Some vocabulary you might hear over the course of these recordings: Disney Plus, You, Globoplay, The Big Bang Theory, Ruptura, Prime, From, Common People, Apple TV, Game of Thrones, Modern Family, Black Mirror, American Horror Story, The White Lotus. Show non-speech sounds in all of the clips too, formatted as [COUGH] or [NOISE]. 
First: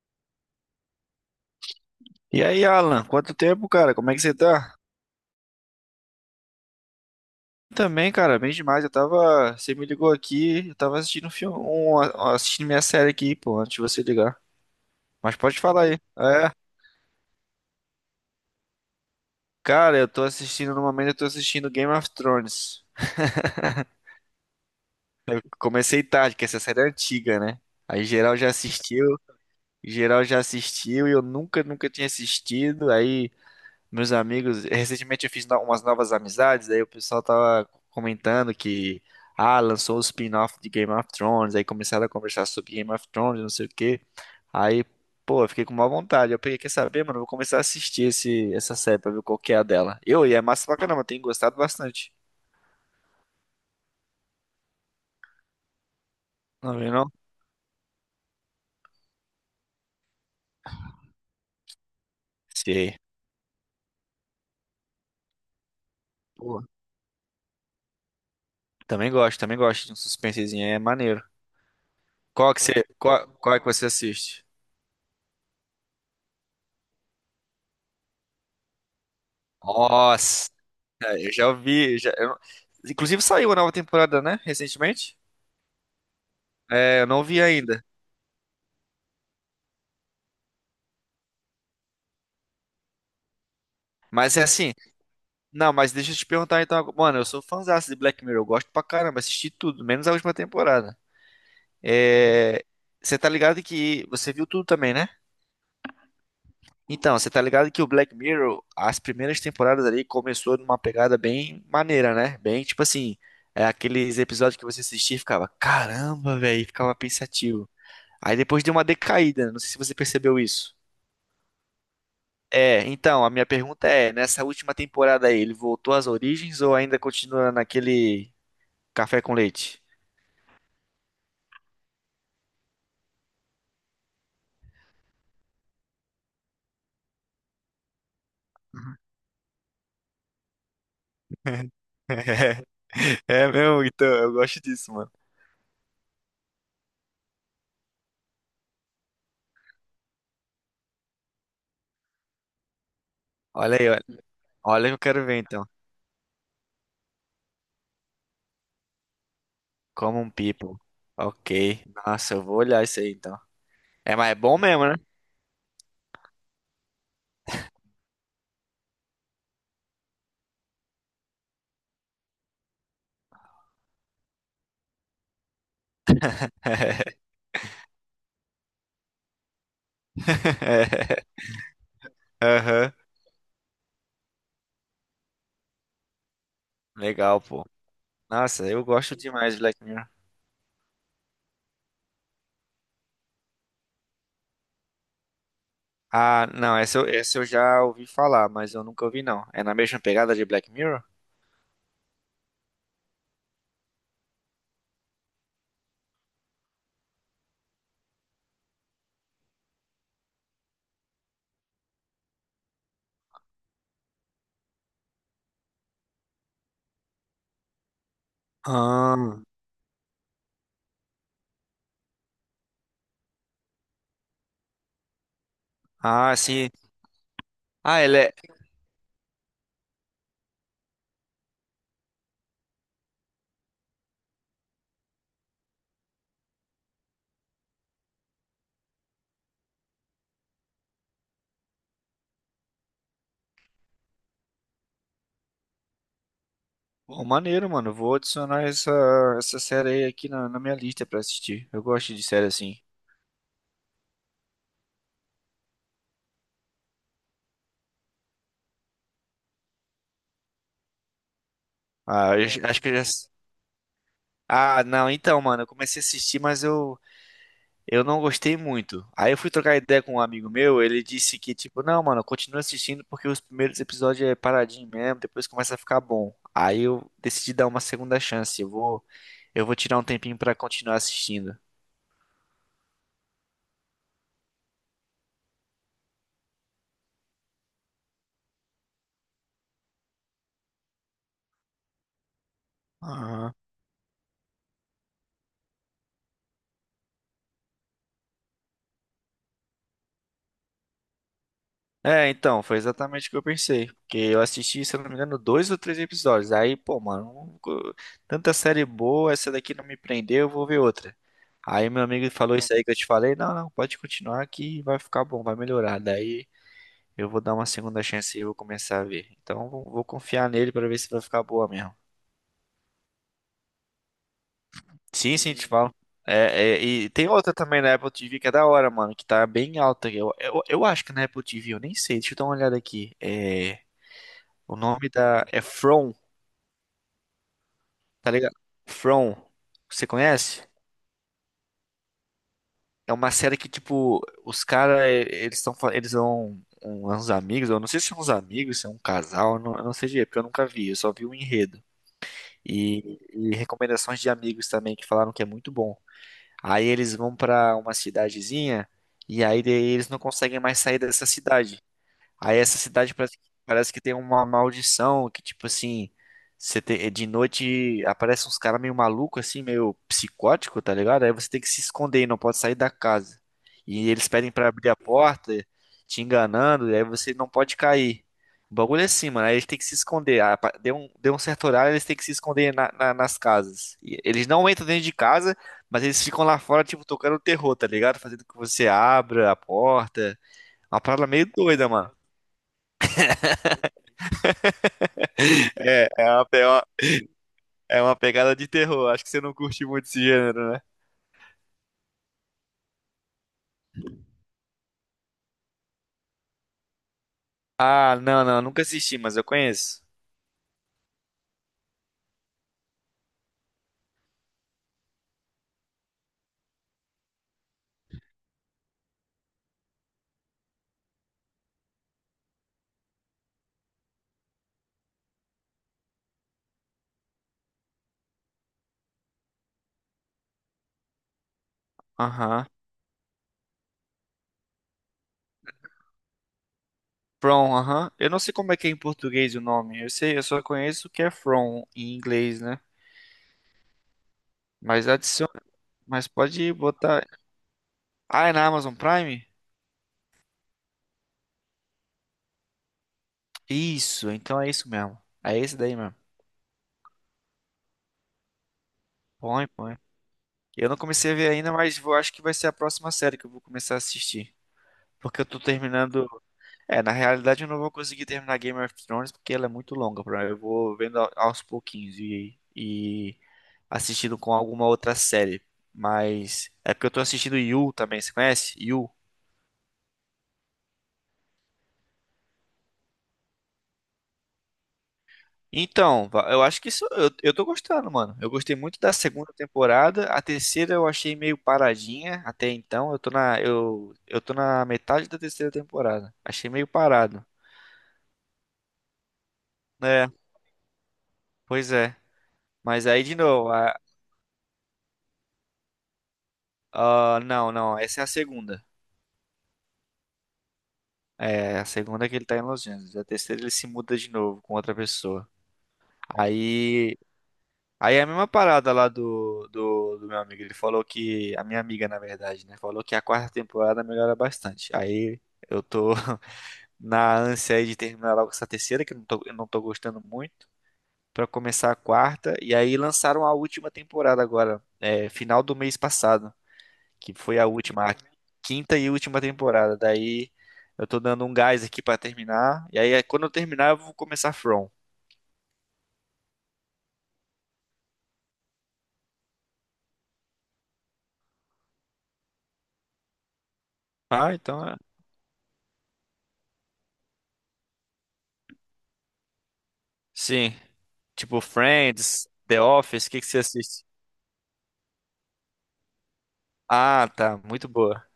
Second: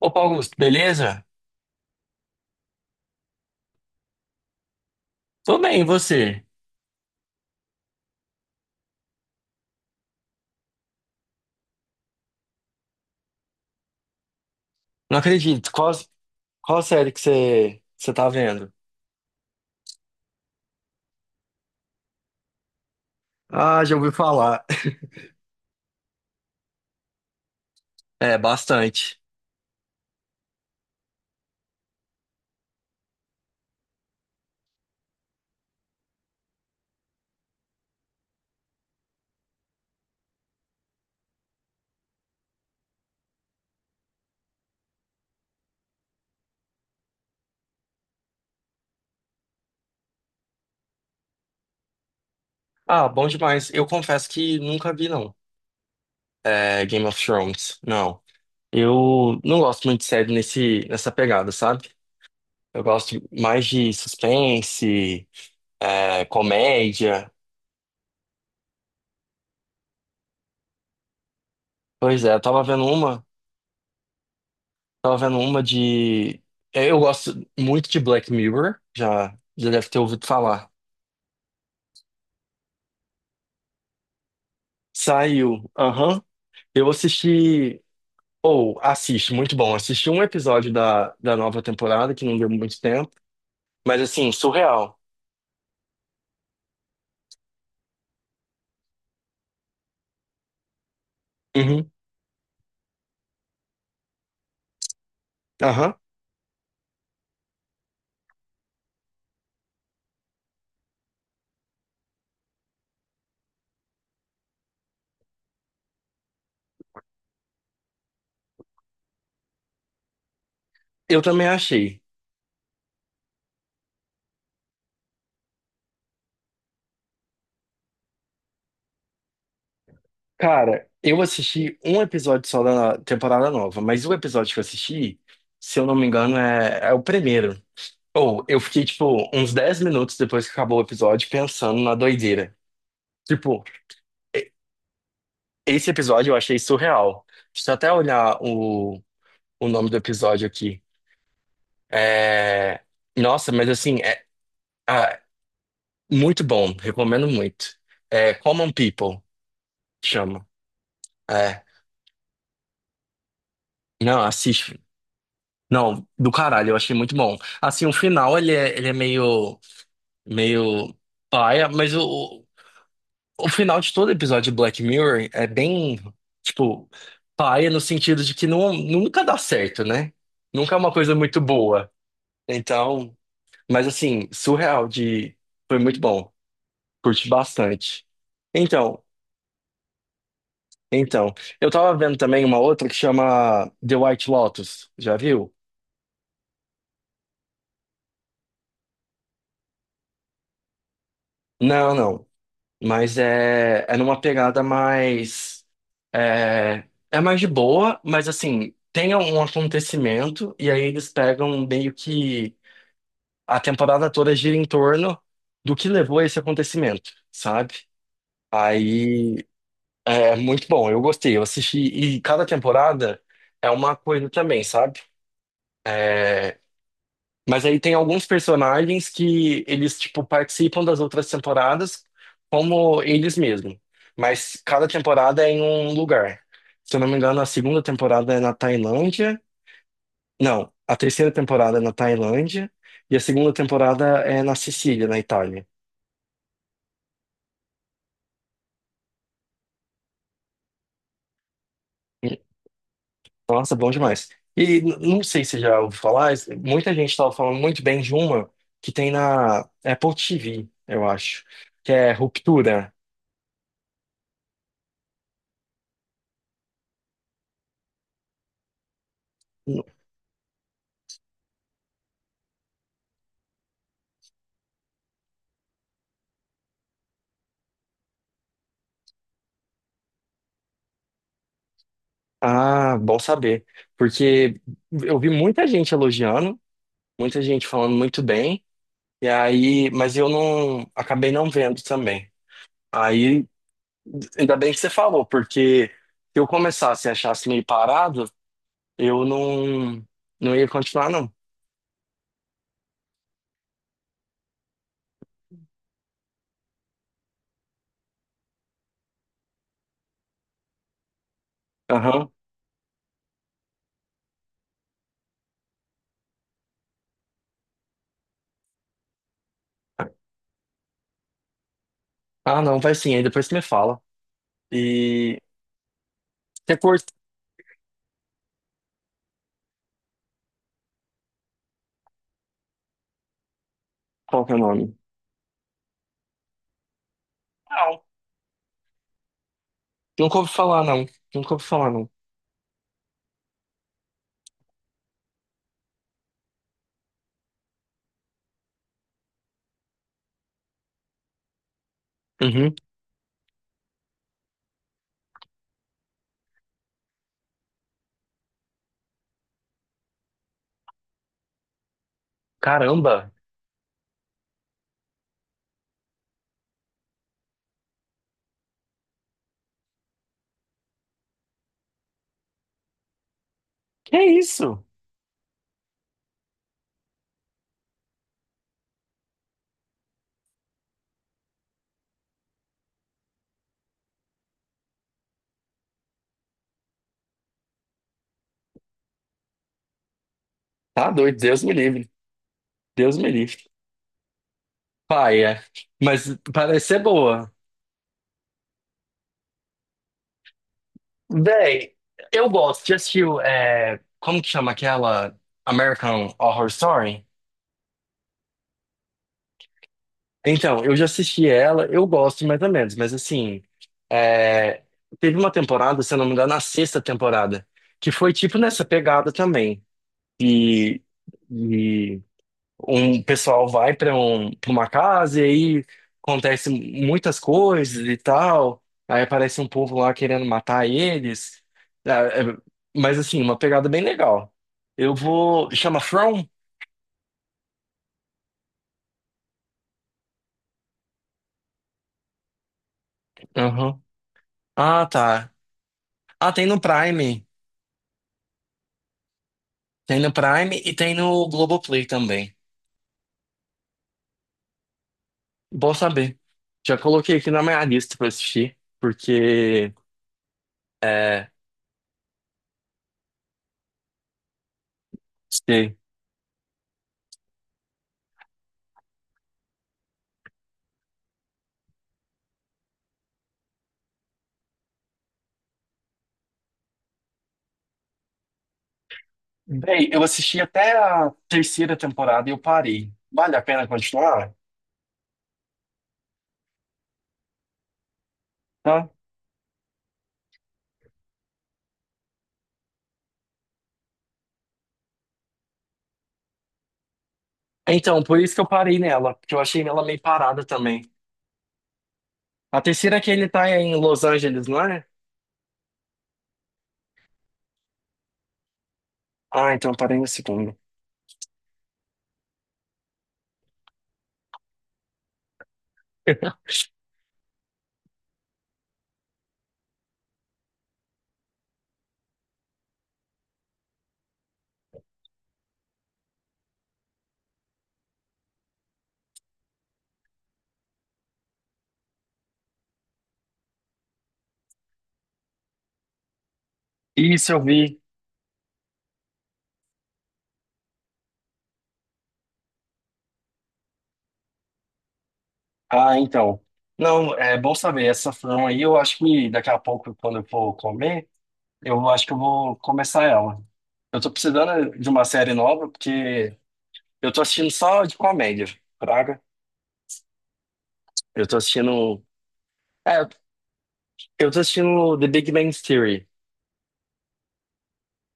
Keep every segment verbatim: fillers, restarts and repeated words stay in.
Opa, Augusto, beleza? E aí, Alan, quanto tempo, cara? Como é que você tá? Tô bem, e você? Também, cara, bem demais. Eu tava. Você me ligou aqui, eu tava assistindo um filme, um- assistindo minha série aqui, pô, antes de você ligar. Não Mas pode acredito. falar Qual, aí. É, qual série que você, você tá vendo? Cara, eu tô assistindo, no momento eu tô assistindo Game of Thrones. Ah, já ouvi falar. [LAUGHS] Comecei tarde, que essa série é antiga, né? Aí É, geral já assistiu, bastante. geral já assistiu e eu nunca, nunca tinha assistido. Aí meus amigos, recentemente eu fiz no- umas novas amizades, aí o pessoal tava comentando que, ah, lançou o spin-off de Game of Thrones, aí começaram a conversar sobre Game of Thrones, não sei o quê. Aí, pô, eu fiquei com má vontade. Eu peguei, quer saber, mano, eu vou começar a assistir esse, essa série pra ver qual que é a dela. Eu, e é massa pra caramba, eu tenho gostado bastante. Ah, bom demais. Eu confesso que nunca vi, não. Não É, viu, Game não? of Thrones, não. Eu não gosto muito de série nesse, nessa pegada, sabe? Eu Sei. gosto mais de suspense, é, Pô, comédia. também gosto, também gosto de um suspensezinho, aí, é maneiro. Pois é, eu Qual que tava você, vendo uma, qual, qual é que você assiste? tava vendo uma de... é, eu gosto muito de Black Mirror, já, já deve ter ouvido Nossa! falar. É, eu já ouvi. Já, eu não- inclusive saiu a nova temporada, né? Recentemente. Saiu. Aham. Eu É, eu não vi assisti. ainda. Ou assisto, muito bom. Assisti um episódio da, da nova temporada, que não deu muito tempo. Mas assim, Mas é assim. surreal. Não, mas deixa eu te perguntar então. Mano, eu sou fãzaço de Black Mirror. Eu gosto pra caramba. Assisti tudo, menos a última temporada. Uhum. É, você tá ligado que. Você viu tudo também, né? Aham. Então, você tá ligado que o Black Mirror, as primeiras temporadas ali, começou numa pegada bem maneira, né? Bem, tipo assim. É aqueles episódios que você assistia e ficava, caramba, velho, ficava pensativo. Aí depois deu uma decaída, não sei se você percebeu isso. Eu também achei. É, então, a minha pergunta é, nessa última temporada aí, ele voltou às origens ou ainda continua naquele café com leite? Cara, eu assisti um episódio só da temporada nova, mas o episódio que eu assisti, se eu não me engano, é, é o primeiro. Ou eu fiquei, tipo, uns dez minutos depois que acabou o episódio [LAUGHS] pensando na doideira. É Tipo, mesmo, então, eu e- gosto disso, mano. esse episódio eu achei surreal. Deixa eu até olhar o, o nome do episódio aqui. É, nossa, mas Olha aí, assim, olha, é olha que eu ah, quero ver então. muito bom, recomendo muito. É Common People, Como um chama. people. Ok. É. Nossa, eu vou olhar isso aí então. É, Não, mas é bom assiste. mesmo, né? Não, do caralho, eu achei muito bom. Assim, o final ele é, ele é meio, meio paia, mas o, o final de todo episódio de Black Mirror é bem, tipo, paia no sentido de que não, nunca dá certo, né? Nunca é uma coisa [LAUGHS] muito boa. Aham. Então, mas assim, surreal de. Foi muito bom. Curti Legal, pô. bastante. Nossa, eu Então, gosto demais de Black Mirror. então, eu tava vendo também uma outra que chama The White Lotus, já viu? Ah, não, essa eu, essa eu já ouvi falar, mas eu nunca ouvi não. É na mesma pegada de Black Mirror? Não, não, mas é, é numa pegada mais, é, é mais de boa, mas assim, tem um acontecimento e aí eles pegam meio que a temporada toda gira em torno do que levou a esse acontecimento, sabe? Ah, Aí é muito bom, eu gostei, eu assisti e cada temporada é uma coisa também, sabe? ah, sim. Mas aí tem Ah, ela alguns é. personagens que eles, tipo, participam das outras temporadas como eles mesmos. Mas cada temporada é em um lugar. Se eu não me engano, a segunda temporada é na Tailândia. Não, a terceira temporada é na Tailândia. E a segunda temporada é na Sicília, na Itália. Pô, maneiro, mano. Vou adicionar essa, essa série aí aqui na, na minha lista pra assistir. Eu gosto de série assim. Nossa, bom demais. E n- não sei se já ouviu falar, mas muita gente estava falando muito bem de uma que tem na Apple T V, eu acho, que é Ah, eu é, já- acho que Ruptura. eu já. Ah, não, então, mano, eu comecei a assistir, mas eu, eu não gostei muito. Aí eu fui trocar ideia com um amigo meu, ele disse que, tipo, não, mano, continua assistindo porque os primeiros episódios é paradinho mesmo, depois começa a ficar bom. Aí eu decidi dar uma segunda chance. Eu vou, eu vou tirar um tempinho pra continuar assistindo. Ah, bom saber. Porque eu vi muita gente elogiando, muita gente falando muito bem, e aí, mas eu não acabei não vendo também. Aí, ainda bem que você falou, porque se eu começasse e achasse meio parado, eu não, não ia continuar, não. É, então, foi exatamente o que eu pensei. Porque eu assisti, se eu não me engano, dois ou três episódios. Aí, pô, mano, um co- tanta série boa, essa daqui não me prendeu, eu vou ver outra. Aí meu Aham. amigo falou isso aí que eu te falei. Não, não, pode continuar que vai ficar bom, vai melhorar. Daí eu vou dar uma segunda chance e vou começar a ver. Então vou, vou confiar nele pra ver se vai ficar boa mesmo. Ah, não, vai sim, aí depois você me fala. Sim, E sim, te falo. Hum, É, você é, curte e tem outra também na Apple T V que é da hora, mano, que tá bem alta. Eu, eu, eu acho que na Apple T V, eu nem sei, deixa eu dar uma olhada aqui. É, qual que é o o nome? nome da. É From, Não, tá ligado? From. Você nunca ouvi conhece? falar, não. Nunca ouvi falar, não. É uma série que, tipo, os caras, eles estão. Eles são um- uns amigos, eu não sei se são uns amigos, se é um casal, eu não, eu não sei direito, porque eu nunca vi, eu só vi o enredo. Uhum. E, e recomendações de amigos também que falaram que é muito bom. Aí eles vão pra uma cidadezinha e aí daí eles não conseguem mais sair dessa cidade. Aí essa cidade Caramba, parece, parece que tem uma maldição que, tipo assim, você te- de noite aparecem uns caras meio maluco assim, meio psicótico, tá ligado? Aí você tem que se esconder e não pode sair da casa. E que eles pedem pra isso? abrir a porta, te enganando, e aí você não pode cair. O bagulho é assim, mano. Aí eles têm que se esconder. Ah, pa- deu um, deu um certo horário, eles têm que se esconder na- na- nas casas. E eles não entram dentro de casa, mas eles ficam lá fora, tipo, tocando terror, tá ligado? Fazendo que você abra a porta. Uma Tá parada doido, meio Deus me doida, livre. mano. Deus me livre. Paia, É, é mas uma, é uma, parece ser boa. é uma pegada de terror. Acho que você não curte muito esse gênero, né? Véi, eu gosto. Já assistiu, é, como que chama aquela? American Horror Story? Ah, não, não, nunca assisti, mas eu conheço. Então, eu já assisti ela, eu gosto mais ou menos, mas assim, é, teve uma temporada, se eu não me engano, na sexta temporada, que foi tipo nessa pegada também, e, um pessoal vai para um, para uma casa e aí acontece muitas coisas e tal. Aí aparece um povo lá querendo matar eles. Ah, é- Aham. Mas assim, uma pegada bem legal. Eu vou. Chama From? From, aham. Eu não sei como é que é em português o nome. Eu sei, eu só conheço o que é From em inglês, né? Aham. Ah, Mas tá. adiciona, mas Ah, tem pode no botar. Prime. Ah, é na Amazon Prime? Tem no Prime e tem no Globoplay também. Isso, então é isso mesmo. É esse Bom daí mesmo. saber. Já coloquei aqui na minha lista pra assistir, Põe, porque põe. Eu não comecei a é, ver ainda, mas vou, acho que vai ser a próxima série que eu vou começar a assistir. Porque eu tô terminando. É, na realidade eu não vou conseguir terminar Game of Thrones porque ela é muito longa, pra mim. Eu vou vendo a- aos pouquinhos e, e assistindo com alguma outra série. Mas é porque eu tô assistindo You também, você conhece? You. Bem, eu assisti até a terceira temporada e eu parei. Vale a pena continuar? Então, va- eu acho que isso eu, eu tô gostando, mano. Eu gostei muito Tá? da segunda temporada. A terceira eu achei meio paradinha até então. Eu tô na eu, eu tô na metade da terceira temporada. Achei meio parado. Então, por isso que eu parei nela, porque eu achei ela meio É, parada também. pois é. A Mas terceira é aí que de ele tá novo, em a, Los Angeles, não é? ah, não, não, essa é a segunda. Ah, então eu parei na segunda. É, a segunda é que ele tá em Los Angeles. A terceira ele se muda de novo com outra pessoa. [LAUGHS] Aí, aí é a mesma parada lá do, do, do meu amigo. Ele falou que, a minha amiga, na verdade, né? Falou que a quarta temporada melhora bastante. Aí eu tô [LAUGHS] na ânsia aí de terminar logo essa terceira, que eu não tô, eu não tô gostando muito, pra começar a quarta. E aí lançaram a última temporada agora, é, final do mês passado que Isso foi eu a vi. última, a quinta e última temporada. Daí eu tô dando um gás aqui pra terminar. E aí é, quando eu terminar, eu vou começar From. Ah, então. Não, é bom saber. Essa frão aí, eu acho que daqui a pouco, quando eu for comer, eu acho que eu vou começar ela. Eu tô Ah, então precisando é. de uma série nova, porque eu tô assistindo só de comédia, praga. Sim. Eu tô Tipo assistindo. Friends, The é Office, o que que você assiste? Eu tô assistindo The Big Bang Theory. Ah, tá, muito boa.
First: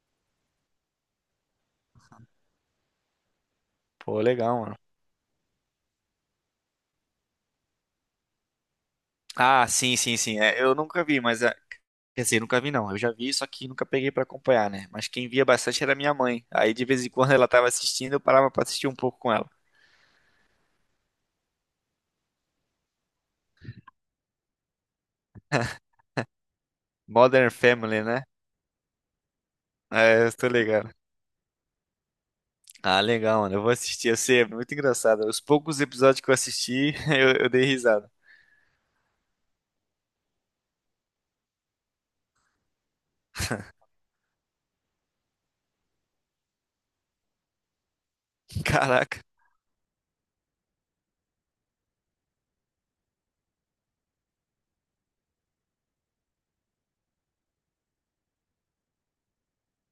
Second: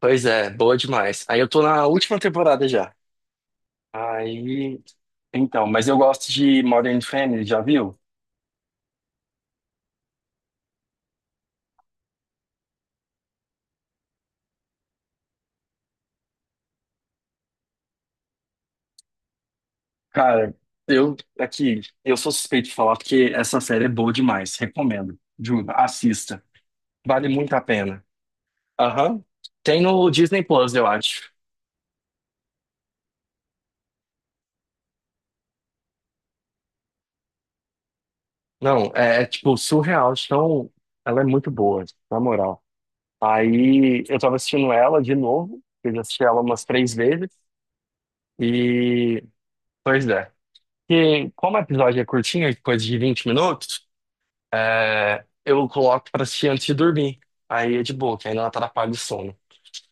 Pois é, boa demais. Aí eu tô na última temporada já. Pô, legal, mano. Aí. Então, mas eu gosto de Modern Family, já viu? Ah, sim, sim, sim. É, eu nunca vi, mas é, quer dizer, nunca vi não. Eu já vi, só que nunca peguei pra acompanhar, né? Mas quem via bastante era minha mãe. Aí de vez em quando ela tava assistindo, eu parava pra assistir um pouco com ela. Cara, eu aqui, eu sou suspeito de falar porque essa série é boa demais. Recomendo. Juro, assista. Vale Modern muito a Family, pena. né? Aham. Tem no É, eu Disney tô Plus, eu ligado. acho. Ah, legal, mano. Eu vou assistir. Eu sei, é muito engraçado. Os poucos episódios que eu assisti, [LAUGHS] eu, eu dei risada. Não, é, é, tipo surreal. Então, ela é muito boa, na moral. Aí eu tava assistindo ela de novo. Eu já assisti ela umas três vezes. Caraca. E pois é. E como o episódio é curtinho, coisa de vinte minutos, é, eu coloco pra assistir antes de dormir. Aí é de boa, que aí não atrapalha o sono.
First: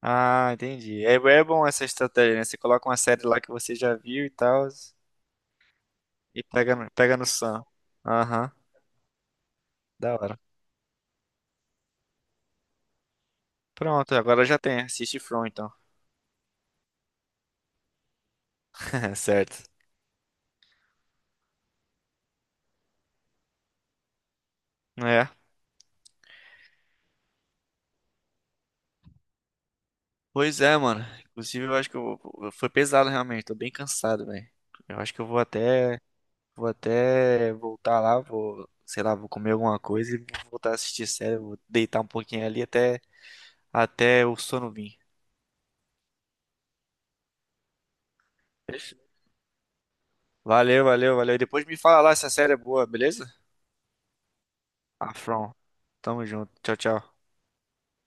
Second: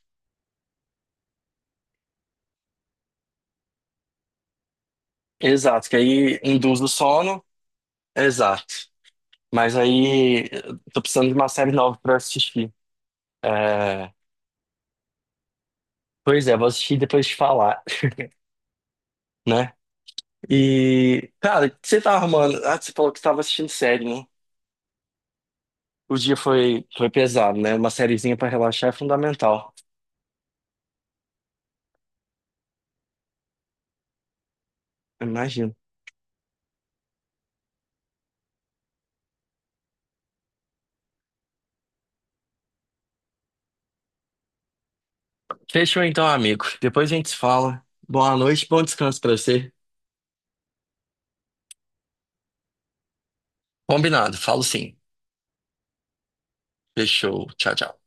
Ah, entendi. É, é bom essa estratégia, né? Você coloca uma série lá que você já viu e tal, Exato, que aí e pega, induz o no- pega no sono. sono. Aham, Exato. Mas da hora. aí eu tô precisando de uma série nova pra assistir. É, Pronto, agora já tem. Assiste From, então. pois é, vou assistir e depois te falar, [LAUGHS] Certo. né? E, cara, o que você tá arrumando? Ah, você falou que você tava assistindo série, né? É. O dia foi, foi pesado, né? Uma sériezinha pra relaxar é fundamental. Pois é, mano. Inclusive, eu acho que eu, vou- foi pesado realmente. Tô bem cansado, velho. Eu acho que Eu eu vou imagino. até vou até voltar lá, vou, sei lá, vou comer alguma coisa e vou voltar a assistir série, vou deitar um pouquinho ali até, até o sono vir. Fechou então, amigo. Depois a gente se fala. Boa noite, bom Fechou. descanso pra você. Valeu, valeu, valeu. E depois me fala lá se a série é boa, beleza? Combinado, falo sim. Afron. Tamo junto. Tchau, tchau. Fechou. Tchau, tchau.